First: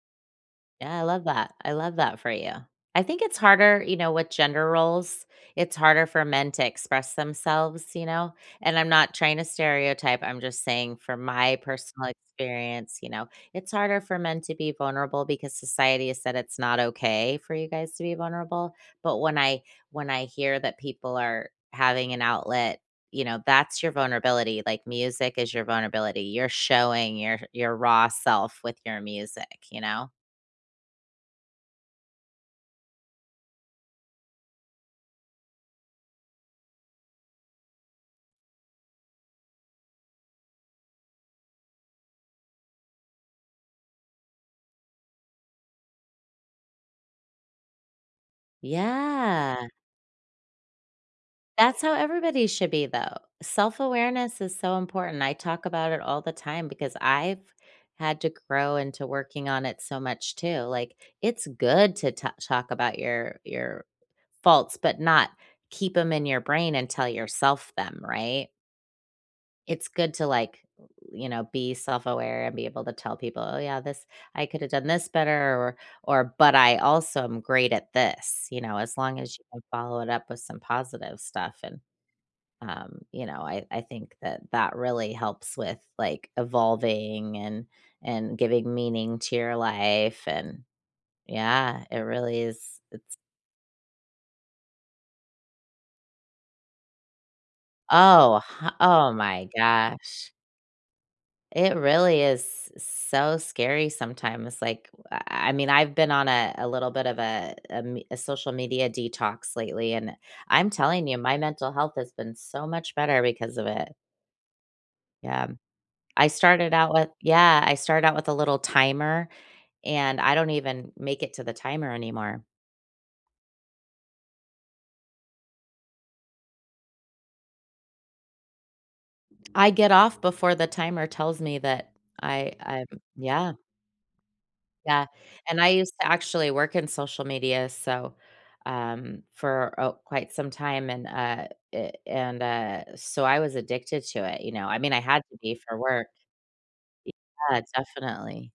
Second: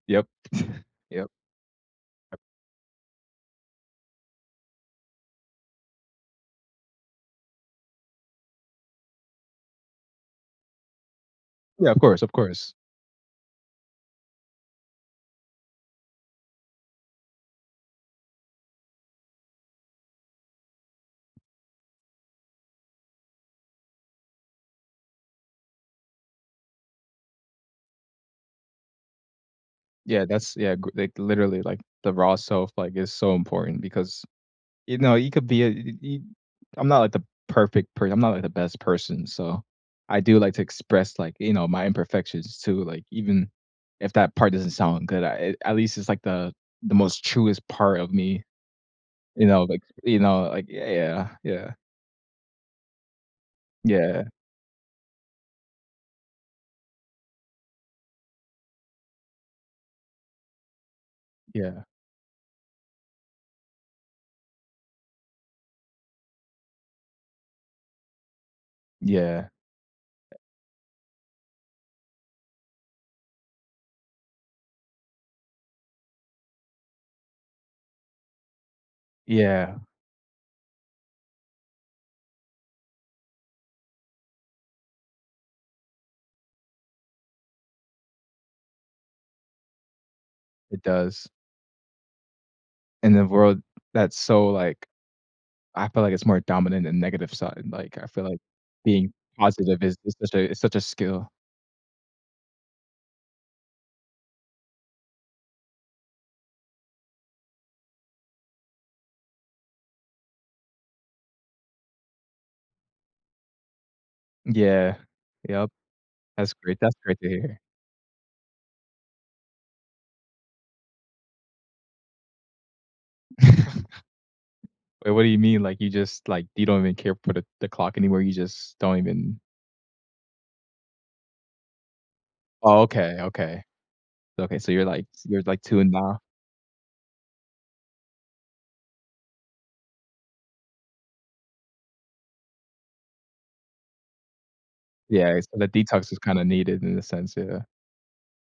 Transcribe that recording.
Yep. Yeah, I love Yep. that. I love that for Yep. you. I think it's harder, you know, with gender roles. It's harder for men to express themselves, you know, and I'm not trying to stereotype, I'm just saying from my Yeah, of personal course, of course. experience, you know, it's harder for men to be vulnerable because society has said it's not okay for you guys to be vulnerable, but when I when I hear that people are having an outlet, you know, that's your vulnerability, like, music is your vulnerability, you're showing your your raw self with your music, you know. Yeah, that's yeah, g like, literally, like, the raw self, like, is so important because, you know, you could be a [unintelligible] i I'm not, like, the perfect per I'm not, like, the best person so, I do like to express, like, you know, my imperfections too, like, even if that part doesn't sound good, I, eh, at least it's, like, the the most truest part of me, you know, Yeah. like, you know, like, yeah, yeah. Yeah. That's how everybody should be, though. Yeah. Self-awareness is so important. I talk about it all the time because I've had to grow into working on it so much, too, like, it's Yeah. good to ta talk about your your faults, but not keep 'em in your brain and tell yourself them, right? Yeah. It's good to, like, o u you know, be self-aware and be able to tell people, "Oh, yeah, this I could've done this better or or but I also am great at this." you know, as long as you can Yeah. follow it up with some positive stuff, and, um, you know, I I think that that really helps with, like, evolving and and giving meaning to your life, and It does. Yeah, it really is it's In a world that's so, like I feel, like, it's more dominant than negative side, like, I feel like Oh, h oh being my positive is is gosh! such a is such a skill. It really is s so scary sometimes, like, w uh, uh, I mean, I've been on a a little bit of a a m a social media detox lately, and I'm telling you, my mental health has been so much better because of it. Yeah, Yeah, m yep. I That's started great out that's with great to hear. Yeah, I started out with a little timer, and I don't even make it to the timer anymore. W what do you mean, like, you just, like, you don't even care put a the clock anywhere, you just don't even I get off before the timer tells me that I Oh, I'm okay, yeah. okay. Okay, so you're, Yeah, lights your's like, and I 2 and used to now? actually work in social media so, um, for a quite some time, and, uh, eh, and, uh, so I was addicted to it, you know, I mean, I had Yeah, to is so be the for work. detox is kinda needed in the sense, yeah. Yeah, definitely.